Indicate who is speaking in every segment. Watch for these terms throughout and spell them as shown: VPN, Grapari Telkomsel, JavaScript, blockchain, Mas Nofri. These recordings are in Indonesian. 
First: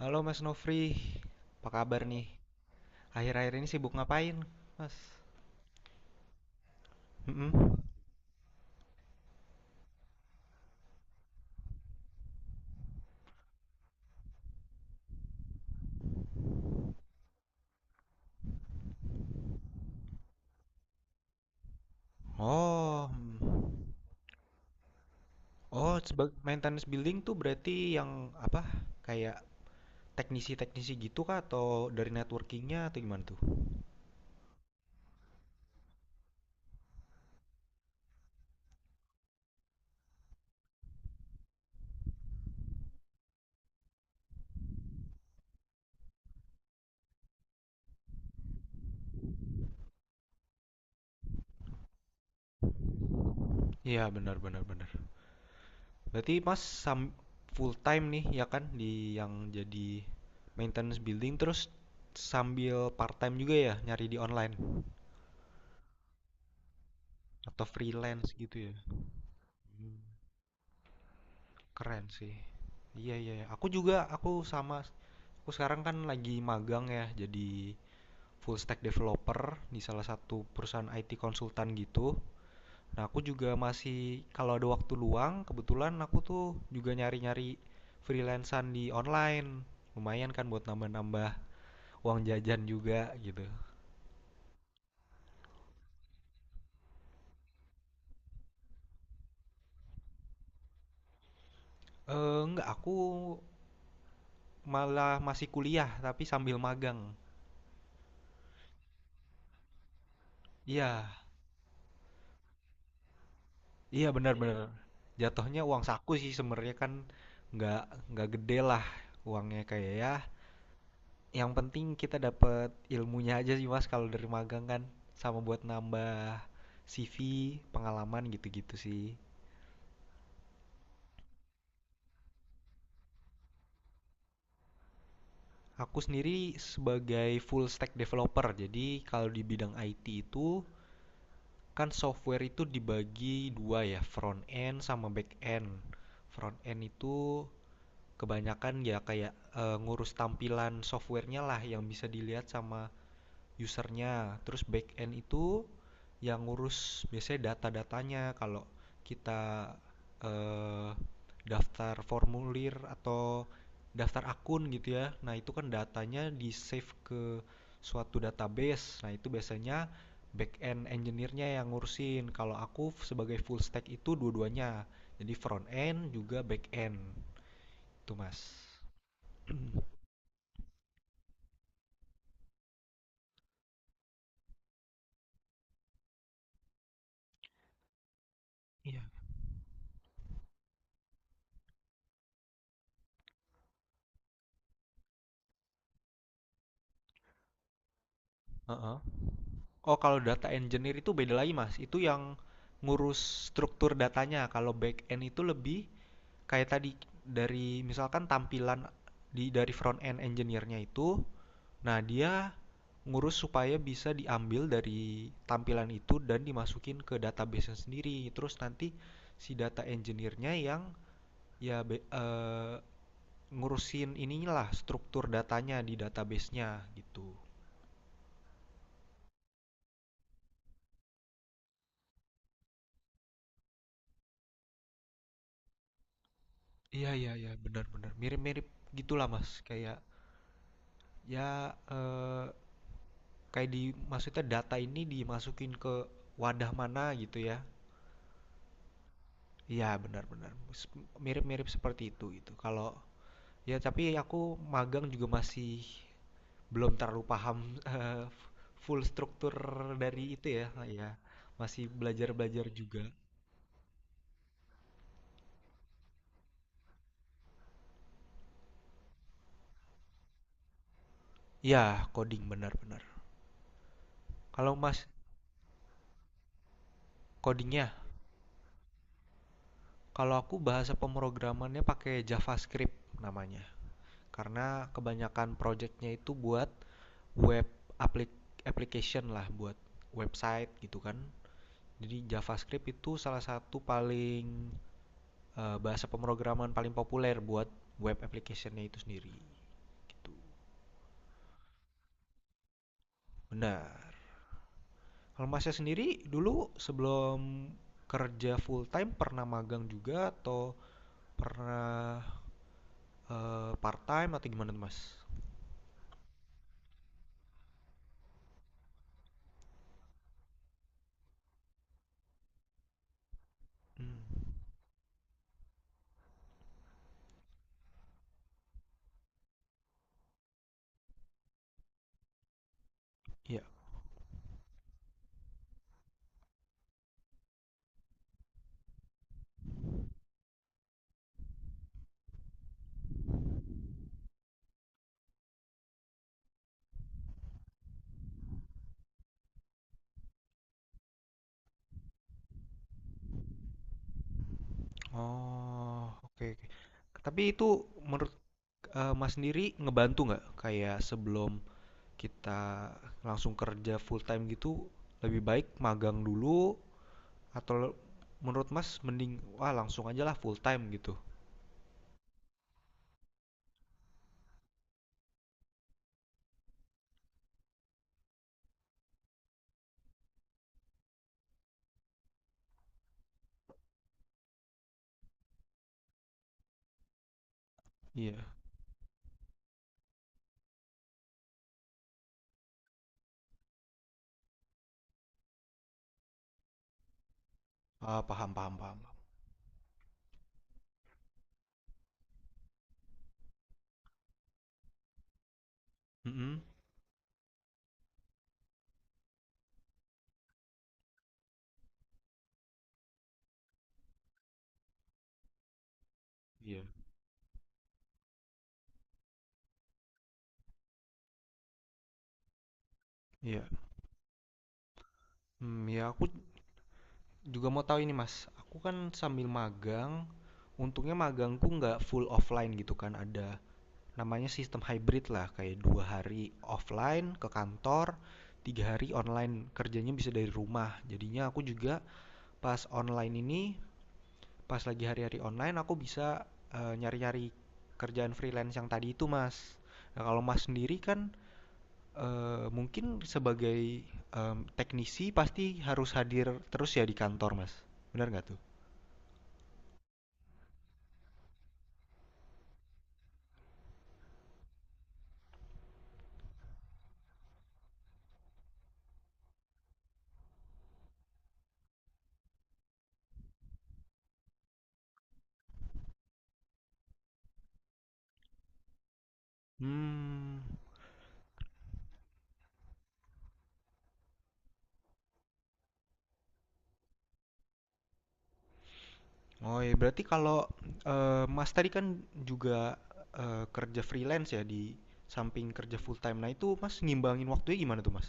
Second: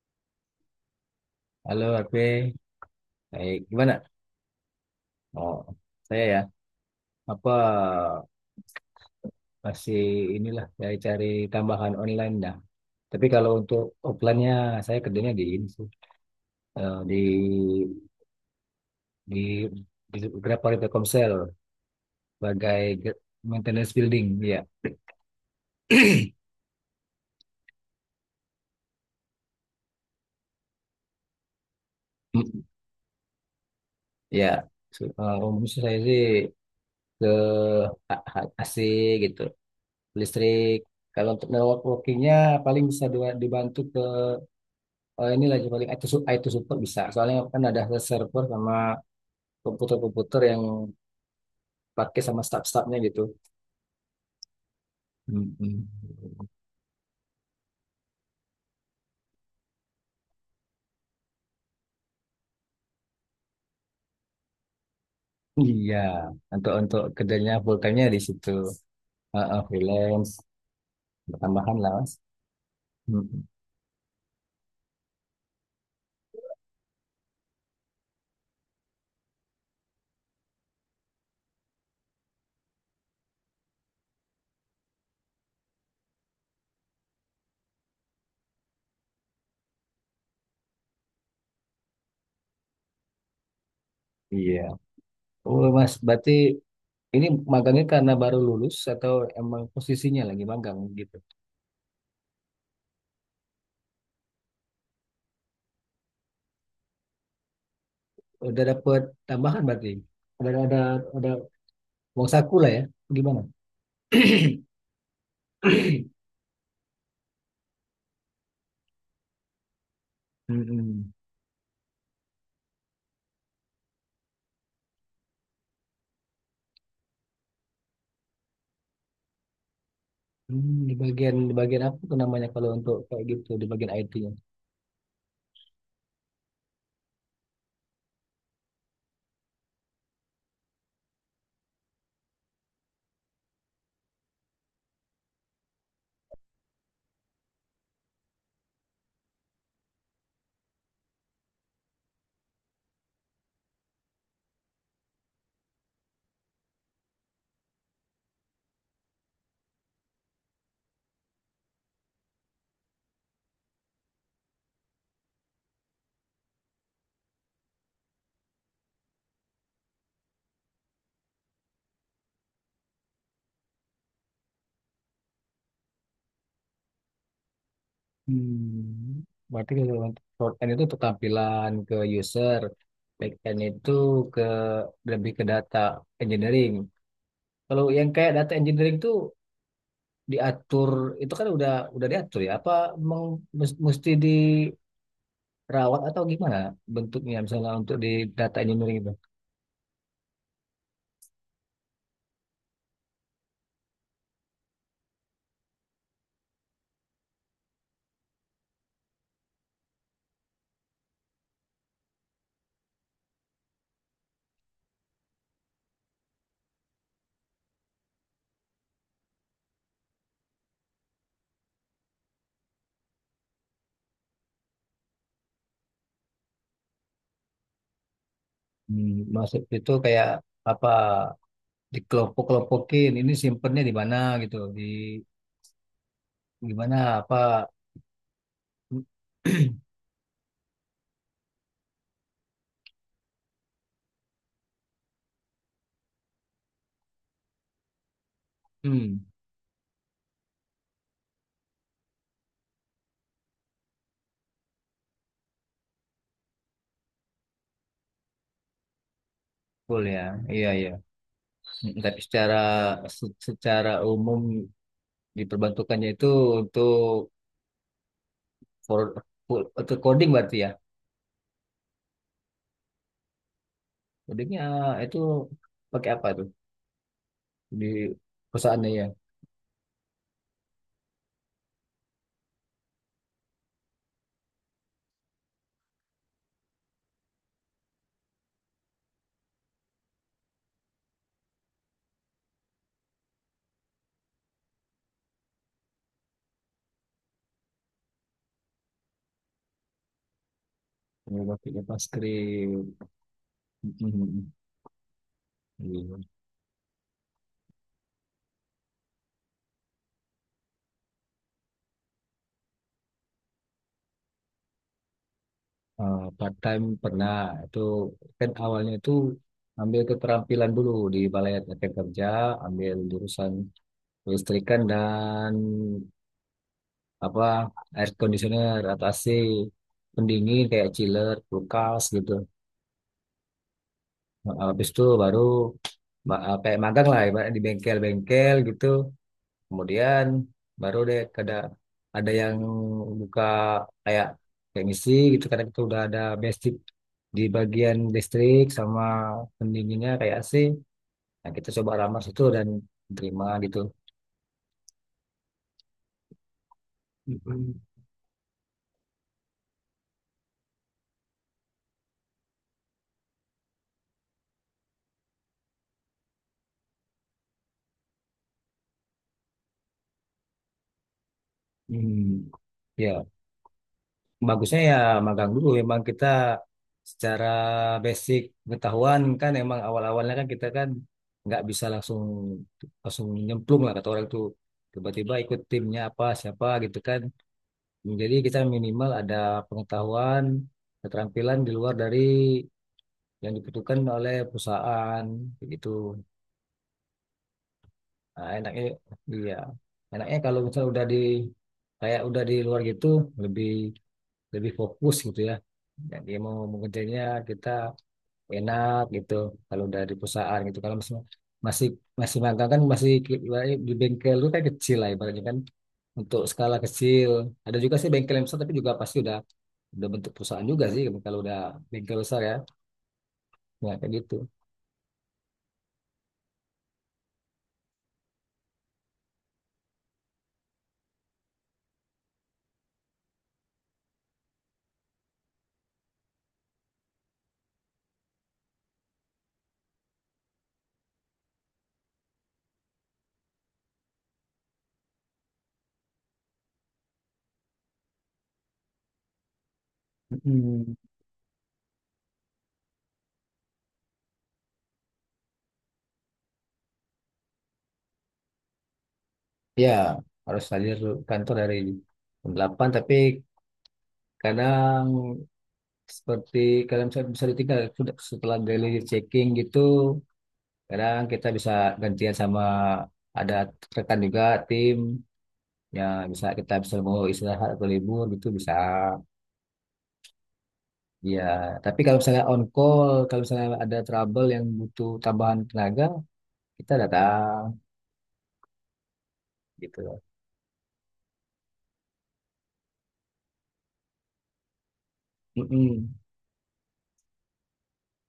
Speaker 1: Halo Mas Nofri, apa
Speaker 2: Halo,
Speaker 1: kabar
Speaker 2: Ape.
Speaker 1: nih? Akhir-akhir ini
Speaker 2: Baik,
Speaker 1: sibuk
Speaker 2: gimana?
Speaker 1: ngapain, Mas?
Speaker 2: Oh, saya ya. Apa
Speaker 1: Mm-mm.
Speaker 2: masih inilah saya cari tambahan online dah. Tapi kalau untuk offline-nya saya kerjanya di ini sih. Eh, di di di Grapari Telkomsel sebagai
Speaker 1: Oh, mm.
Speaker 2: maintenance building, ya.
Speaker 1: Oh, sebagai maintenance building tuh berarti yang apa? Kayak teknisi-teknisi gitu kah? Atau dari
Speaker 2: Mm,
Speaker 1: networkingnya atau gimana tuh?
Speaker 2: Ya, umumnya sih saya sih ke AC gitu, listrik. Kalau untuk networkingnya paling bisa dibantu ke. Oh, ini lagi paling IT, IT support bisa. Soalnya kan ada server sama komputer-komputer yang pakai sama staff-staffnya gitu.
Speaker 1: Iya, benar, benar, benar.
Speaker 2: Mm-mm.
Speaker 1: Berarti full time nih ya kan di yang jadi maintenance building terus sambil part time juga ya nyari di online
Speaker 2: Iya, untuk kerjanya
Speaker 1: atau
Speaker 2: full time-nya di
Speaker 1: freelance
Speaker 2: situ.
Speaker 1: gitu ya?
Speaker 2: Heeh, freelance, tambahan lah
Speaker 1: Keren
Speaker 2: mas.
Speaker 1: sih. Iya, iya,
Speaker 2: Mm-mm.
Speaker 1: iya. Aku juga, aku sama. Aku sekarang kan lagi magang ya, jadi full stack developer di salah satu perusahaan IT konsultan gitu. Nah, aku juga masih, kalau ada waktu luang, kebetulan aku tuh juga nyari-nyari freelancer di online. Lumayan kan buat nambah-nambah uang jajan juga gitu.
Speaker 2: Iya. Oh mas, berarti ini magangnya karena baru lulus atau emang posisinya lagi magang gitu?
Speaker 1: Enggak, aku malah masih kuliah, tapi sambil magang.
Speaker 2: Udah dapet tambahan berarti? Ada ada
Speaker 1: Iya,
Speaker 2: ada uang saku lah ya? Gimana?
Speaker 1: iya benar-benar. Jatuhnya uang saku sih sebenarnya kan nggak gede lah uangnya kayak ya.
Speaker 2: Mm-mm.
Speaker 1: Yang penting kita dapat ilmunya aja sih Mas kalau dari magang kan sama buat nambah CV, pengalaman gitu-gitu sih.
Speaker 2: Di bagian apa tuh namanya kalau untuk kayak gitu di bagian IT-nya?
Speaker 1: Aku sendiri sebagai full stack developer. Jadi kalau di bidang IT itu kan software itu dibagi dua ya, front end sama back end. Front end itu kebanyakan ya kayak ngurus tampilan softwarenya lah yang bisa dilihat sama usernya terus back end itu yang ngurus biasanya data-datanya kalau kita eh, daftar formulir atau daftar akun gitu ya, nah itu kan datanya di save ke suatu database, nah itu biasanya back end engineer-nya yang ngurusin. Kalau aku sebagai full stack itu dua-duanya, jadi front end juga back end tuh mas.
Speaker 2: Hmm, Berarti kalau untuk front end itu untuk tampilan ke user, back end itu ke lebih ke data engineering. Kalau yang kayak data engineering
Speaker 1: Iya,
Speaker 2: tuh diatur, itu kan udah diatur ya? Apa emang mesti dirawat atau gimana bentuknya, misalnya untuk di data
Speaker 1: heeh.
Speaker 2: engineering itu?
Speaker 1: Oh, kalau data engineer itu beda lagi, Mas. Itu yang ngurus struktur datanya. Kalau back end itu lebih kayak tadi, dari misalkan tampilan dari front end engineer-nya itu, nah dia ngurus supaya bisa diambil dari tampilan itu dan dimasukin ke database-nya sendiri. Terus nanti si data engineer-nya yang ya be- eh, ngurusin inilah struktur datanya di database-nya gitu.
Speaker 2: Hmm, Maksud itu kayak apa, dikelompok-kelompokin, ini simpennya di mana gitu, gimana
Speaker 1: Iya iya
Speaker 2: apa
Speaker 1: iya benar benar, mirip-mirip gitulah Mas, kayak ya kayak di, maksudnya data ini dimasukin ke wadah mana gitu ya.
Speaker 2: hmm,
Speaker 1: Iya benar benar, mirip-mirip seperti itu gitu. Kalau ya tapi aku magang juga masih belum terlalu paham eh, full struktur
Speaker 2: full ya.
Speaker 1: dari itu ya
Speaker 2: Iya iya.
Speaker 1: ya, masih
Speaker 2: Tapi secara
Speaker 1: belajar-belajar juga.
Speaker 2: secara umum diperbantukannya itu untuk for, untuk coding berarti ya.
Speaker 1: Iya coding, benar benar.
Speaker 2: Codingnya
Speaker 1: Kalau Mas
Speaker 2: itu pakai apa tuh di
Speaker 1: codingnya,
Speaker 2: perusahaannya ya?
Speaker 1: kalau aku bahasa pemrogramannya pakai JavaScript namanya, karena kebanyakan projectnya itu buat web, aplik- application lah, buat website gitu kan. Jadi JavaScript itu salah satu paling bahasa pemrograman paling populer buat web applicationnya itu sendiri gitu.
Speaker 2: Oh, pakai JavaScript.
Speaker 1: Benar.
Speaker 2: Hmm, hmm, hmm.
Speaker 1: Kalau masnya
Speaker 2: Iya.
Speaker 1: sendiri dulu sebelum kerja full time pernah magang juga atau pernah part time atau gimana tuh mas?
Speaker 2: Part time pernah, itu kan awalnya itu ambil keterampilan dulu di balai latihan kerja, ambil jurusan
Speaker 1: Hmm,
Speaker 2: listrikan dan apa air conditioner atau AC pendingin kayak chiller, kulkas gitu.
Speaker 1: iya.
Speaker 2: Nah, habis itu baru kayak magang lah ibaratnya di bengkel-bengkel gitu. Kemudian baru deh kada ada yang buka kayak kayak misi gitu, karena kita udah ada basic di bagian listrik sama pendinginnya kayak AC. Nah, kita coba ramah situ dan terima gitu.
Speaker 1: Oh, oke oke. Tapi
Speaker 2: Mm-mm.
Speaker 1: itu menurut Mas sendiri, ngebantu nggak kayak sebelum kita langsung kerja full time gitu lebih baik magang dulu, atau menurut Mas mending wah langsung aja lah full time gitu.
Speaker 2: Hmm. Ya. Bagusnya ya magang dulu, memang kita secara basic pengetahuan, kan emang awal-awalnya kan, kita kan nggak bisa langsung langsung nyemplung lah kata orang itu, tiba-tiba ikut timnya apa siapa gitu kan.
Speaker 1: Iya,
Speaker 2: Jadi kita minimal ada pengetahuan, keterampilan di luar dari yang dibutuhkan oleh perusahaan, kayak gitu.
Speaker 1: ah,
Speaker 2: Nah,
Speaker 1: paham, paham,
Speaker 2: enaknya,
Speaker 1: paham.
Speaker 2: iya, enaknya kalau misalnya udah di, kayak udah di luar gitu, lebih lebih fokus gitu ya. Jadi mau
Speaker 1: Mm-mm.
Speaker 2: mengejarnya kita enak gitu kalau dari perusahaan. Gitu kalau masih masih masih magang, kan masih ibaratnya di bengkel itu kan kecil lah ibaratnya, kan untuk skala
Speaker 1: Iya.
Speaker 2: kecil. Ada juga sih bengkel yang besar, tapi juga pasti udah bentuk perusahaan juga sih gitu, kalau udah bengkel besar ya,
Speaker 1: Iya.
Speaker 2: ya kayak gitu.
Speaker 1: Hmm, ya aku juga mau tahu ini Mas. Aku kan sambil magang, untungnya magangku nggak full offline gitu kan, ada namanya sistem hybrid lah, kayak 2 hari offline ke kantor, 3 hari online kerjanya bisa dari rumah. Jadinya aku juga pas online ini, pas lagi hari-hari online aku bisa nyari-nyari kerjaan freelance yang tadi itu mas. Nah kalau mas
Speaker 2: mm
Speaker 1: sendiri kan mungkin sebagai teknisi pasti harus hadir terus ya di kantor mas, benar nggak tuh?
Speaker 2: Ya, harus hadir kantor dari jam 8, tapi kadang seperti kalian bisa, ditinggal setelah daily checking gitu. Kadang kita bisa gantian sama ada rekan juga, tim ya, bisa, kita bisa mau istirahat atau libur gitu bisa.
Speaker 1: Hmm.
Speaker 2: Ya, tapi kalau misalnya on call, kalau misalnya ada trouble yang butuh tambahan tenaga, kita datang
Speaker 1: Oh iya,
Speaker 2: gitu loh.
Speaker 1: berarti kalau Mas tadi kan juga kerja freelance ya di samping kerja
Speaker 2: Mm-mm.
Speaker 1: full time. Nah itu Mas ngimbangin waktunya gimana tuh Mas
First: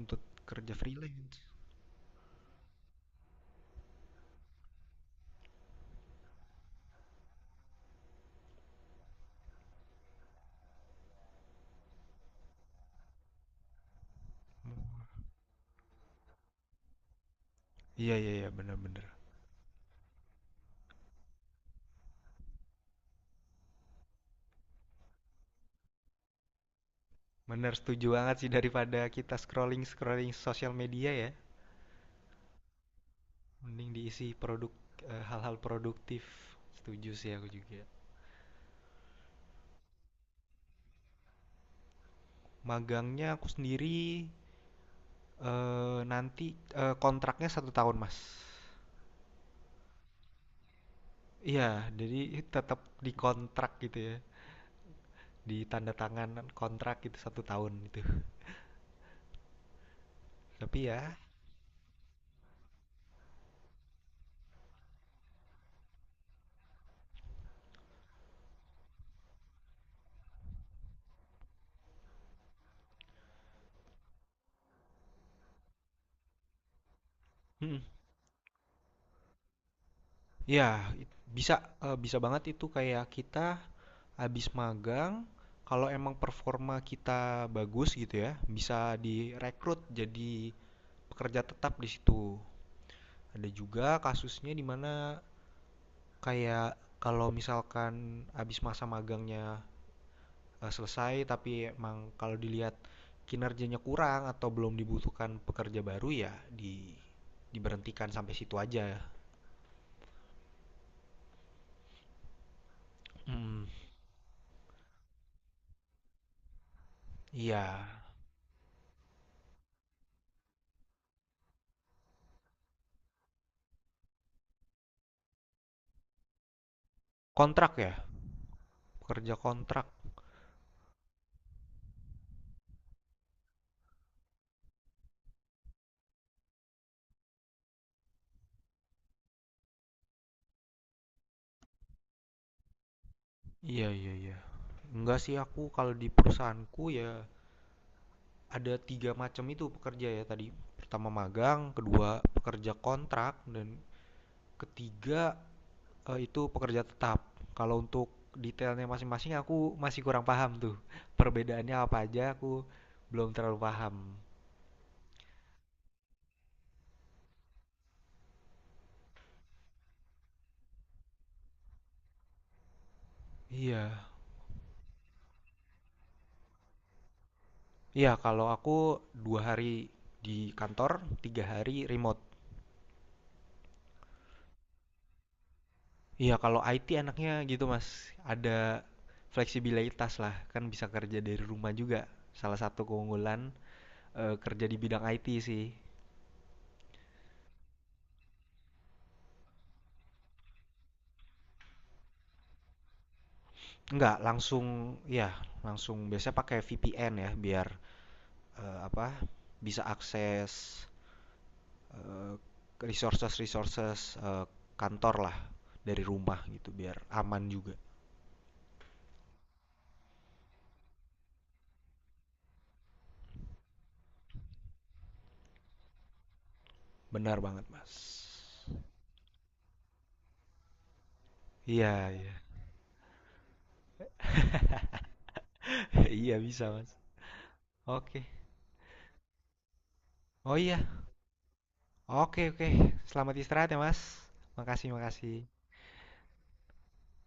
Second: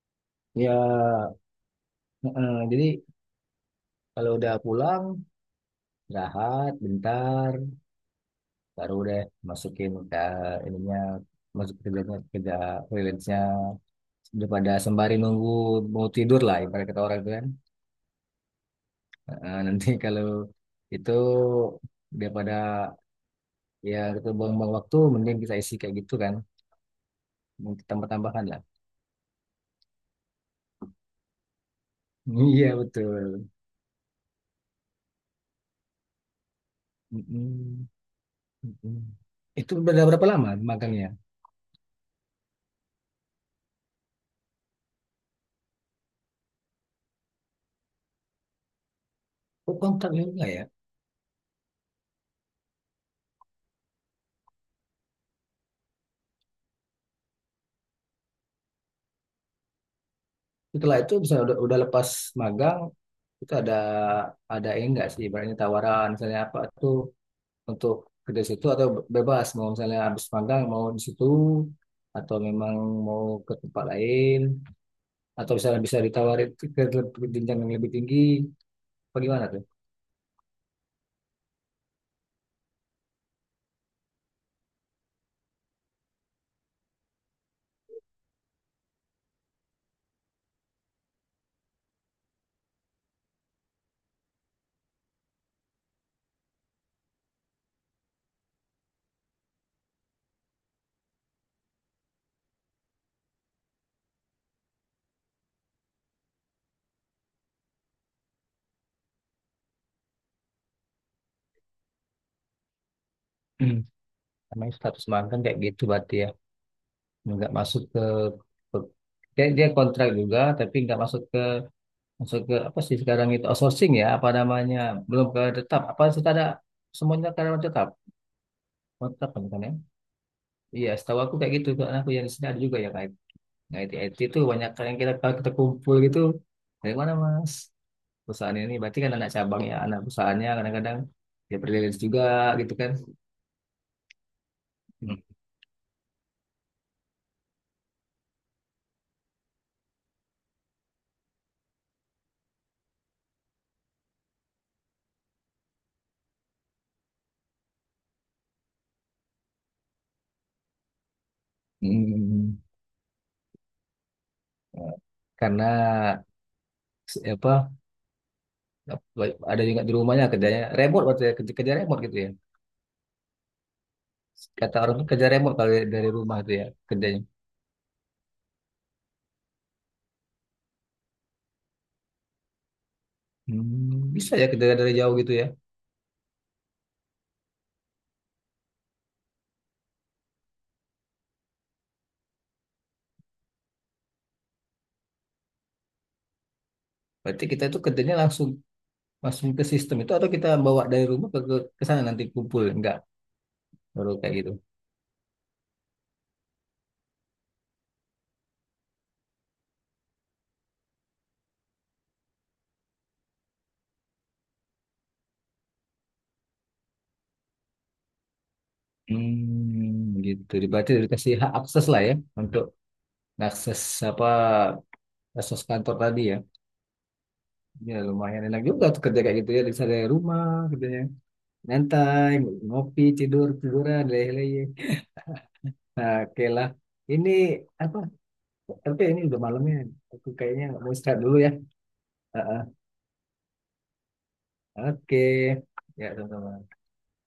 Speaker 1: untuk
Speaker 2: Ya,
Speaker 1: kerja freelance?
Speaker 2: mm-mm. Jadi kalau udah pulang, istirahat bentar, baru deh masukin ke ininya, masuk kerjanya, kerja freelance-nya, daripada sembari nunggu mau tidur lah ibarat kata orang itu kan.
Speaker 1: Iya iya iya benar-benar.
Speaker 2: Nah, nanti kalau itu, daripada ya itu buang-buang waktu, mending kita isi kayak gitu kan,
Speaker 1: Benar
Speaker 2: mungkin
Speaker 1: setuju banget
Speaker 2: tambah-tambahan
Speaker 1: sih,
Speaker 2: lah.
Speaker 1: daripada kita scrolling scrolling sosial media ya.
Speaker 2: Iya betul.
Speaker 1: Mending diisi produk, hal-hal produktif. Setuju sih aku juga.
Speaker 2: Mm-mm. Mm-mm. Itu udah berapa lama magangnya?
Speaker 1: Magangnya aku sendiri nanti kontraknya 1 tahun Mas.
Speaker 2: Oh kontraknya enggak ya?
Speaker 1: Iya, jadi tetap dikontrak gitu ya. Di tanda tangan kontrak itu 1 tahun itu tapi
Speaker 2: Setelah itu
Speaker 1: ya
Speaker 2: bisa udah, lepas magang, itu ada ini enggak sih? Ibaratnya tawaran, misalnya apa tuh, untuk kerja di situ atau bebas mau, misalnya habis magang mau di situ atau memang mau ke tempat lain, atau misalnya bisa ditawarin ke jenjang yang
Speaker 1: mm,
Speaker 2: lebih tinggi, apa gimana tuh.
Speaker 1: ya bisa, bisa banget itu kayak kita habis magang, kalau emang performa kita bagus gitu ya bisa direkrut jadi pekerja tetap di situ. Ada juga kasusnya di mana kayak kalau misalkan habis masa magangnya selesai tapi emang kalau dilihat kinerjanya kurang atau belum dibutuhkan pekerja baru, ya diberhentikan sampai situ aja. Mm,
Speaker 2: Namanya status magang kayak gitu berarti ya. Nggak
Speaker 1: iya,
Speaker 2: masuk ke,
Speaker 1: mm.
Speaker 2: ke dia kontrak juga, tapi nggak masuk ke apa sih sekarang itu, outsourcing ya apa namanya, belum ke tetap apa sudah ada semuanya karyawan
Speaker 1: Kontrak
Speaker 2: tetap.
Speaker 1: ya,
Speaker 2: Oh, tetap
Speaker 1: pekerja
Speaker 2: kan bukan ya.
Speaker 1: kontrak.
Speaker 2: Iya, setahu aku kayak gitu kan. Aku yang di sini ada juga yang IT IT, IT itu banyak, yang kita kalau kita kumpul gitu dari mana mas, perusahaan ini berarti kan anak cabangnya, anak perusahaannya kadang-kadang dia freelance juga gitu kan.
Speaker 1: Iya, iya, iya. Enggak sih, aku kalau di perusahaanku ya ada tiga macam itu pekerja ya tadi. Pertama magang, kedua pekerja kontrak, dan ketiga itu pekerja tetap. Kalau untuk detailnya masing-masing aku masih kurang paham tuh, perbedaannya apa aja aku
Speaker 2: Hmm,
Speaker 1: belum terlalu paham.
Speaker 2: karena apa ada juga di rumahnya kerjanya remote, waktu ya, kerja remote gitu ya,
Speaker 1: Iya.
Speaker 2: kata orang tuh kerja remote kalau dari rumah tuh, ya kerjanya.
Speaker 1: Iya, kalau aku 2 hari di kantor, 3 hari remote.
Speaker 2: Bisa ya kerja dari jauh gitu ya.
Speaker 1: Iya, kalau IT enaknya gitu, Mas, ada fleksibilitas lah, kan bisa kerja dari rumah juga. Salah satu keunggulan, kerja di bidang IT sih.
Speaker 2: Berarti kita itu kerjanya langsung langsung ke sistem itu, atau kita bawa dari rumah ke sana nanti kumpul, enggak, baru
Speaker 1: Enggak,
Speaker 2: kayak gitu.
Speaker 1: langsung, ya langsung biasanya pakai VPN ya biar, eee, apa, bisa akses eh, resources resources eh, kantor lah dari rumah gitu biar aman juga.
Speaker 2: Gitu berarti dikasih hak akses lah ya, untuk akses apa, akses kantor tadi ya.
Speaker 1: Benar banget mas.
Speaker 2: Ya lumayan enak juga tuh kerja kayak gitu ya, bisa dari rumah kerjanya.
Speaker 1: Iya iya.
Speaker 2: Nyantai, ngopi, tidur, tiduran, leleh-leleh. Nah,
Speaker 1: Iya
Speaker 2: oke
Speaker 1: bisa
Speaker 2: lah.
Speaker 1: mas.
Speaker 2: Ini apa?
Speaker 1: Oke.
Speaker 2: Tapi ini udah malamnya. Aku
Speaker 1: Oh
Speaker 2: kayaknya
Speaker 1: iya,
Speaker 2: mau istirahat dulu ya.
Speaker 1: oke
Speaker 2: Ah,
Speaker 1: oke. Selamat istirahat ya mas,
Speaker 2: ah.
Speaker 1: makasih
Speaker 2: Oke.
Speaker 1: makasih.
Speaker 2: Ya, sama-sama.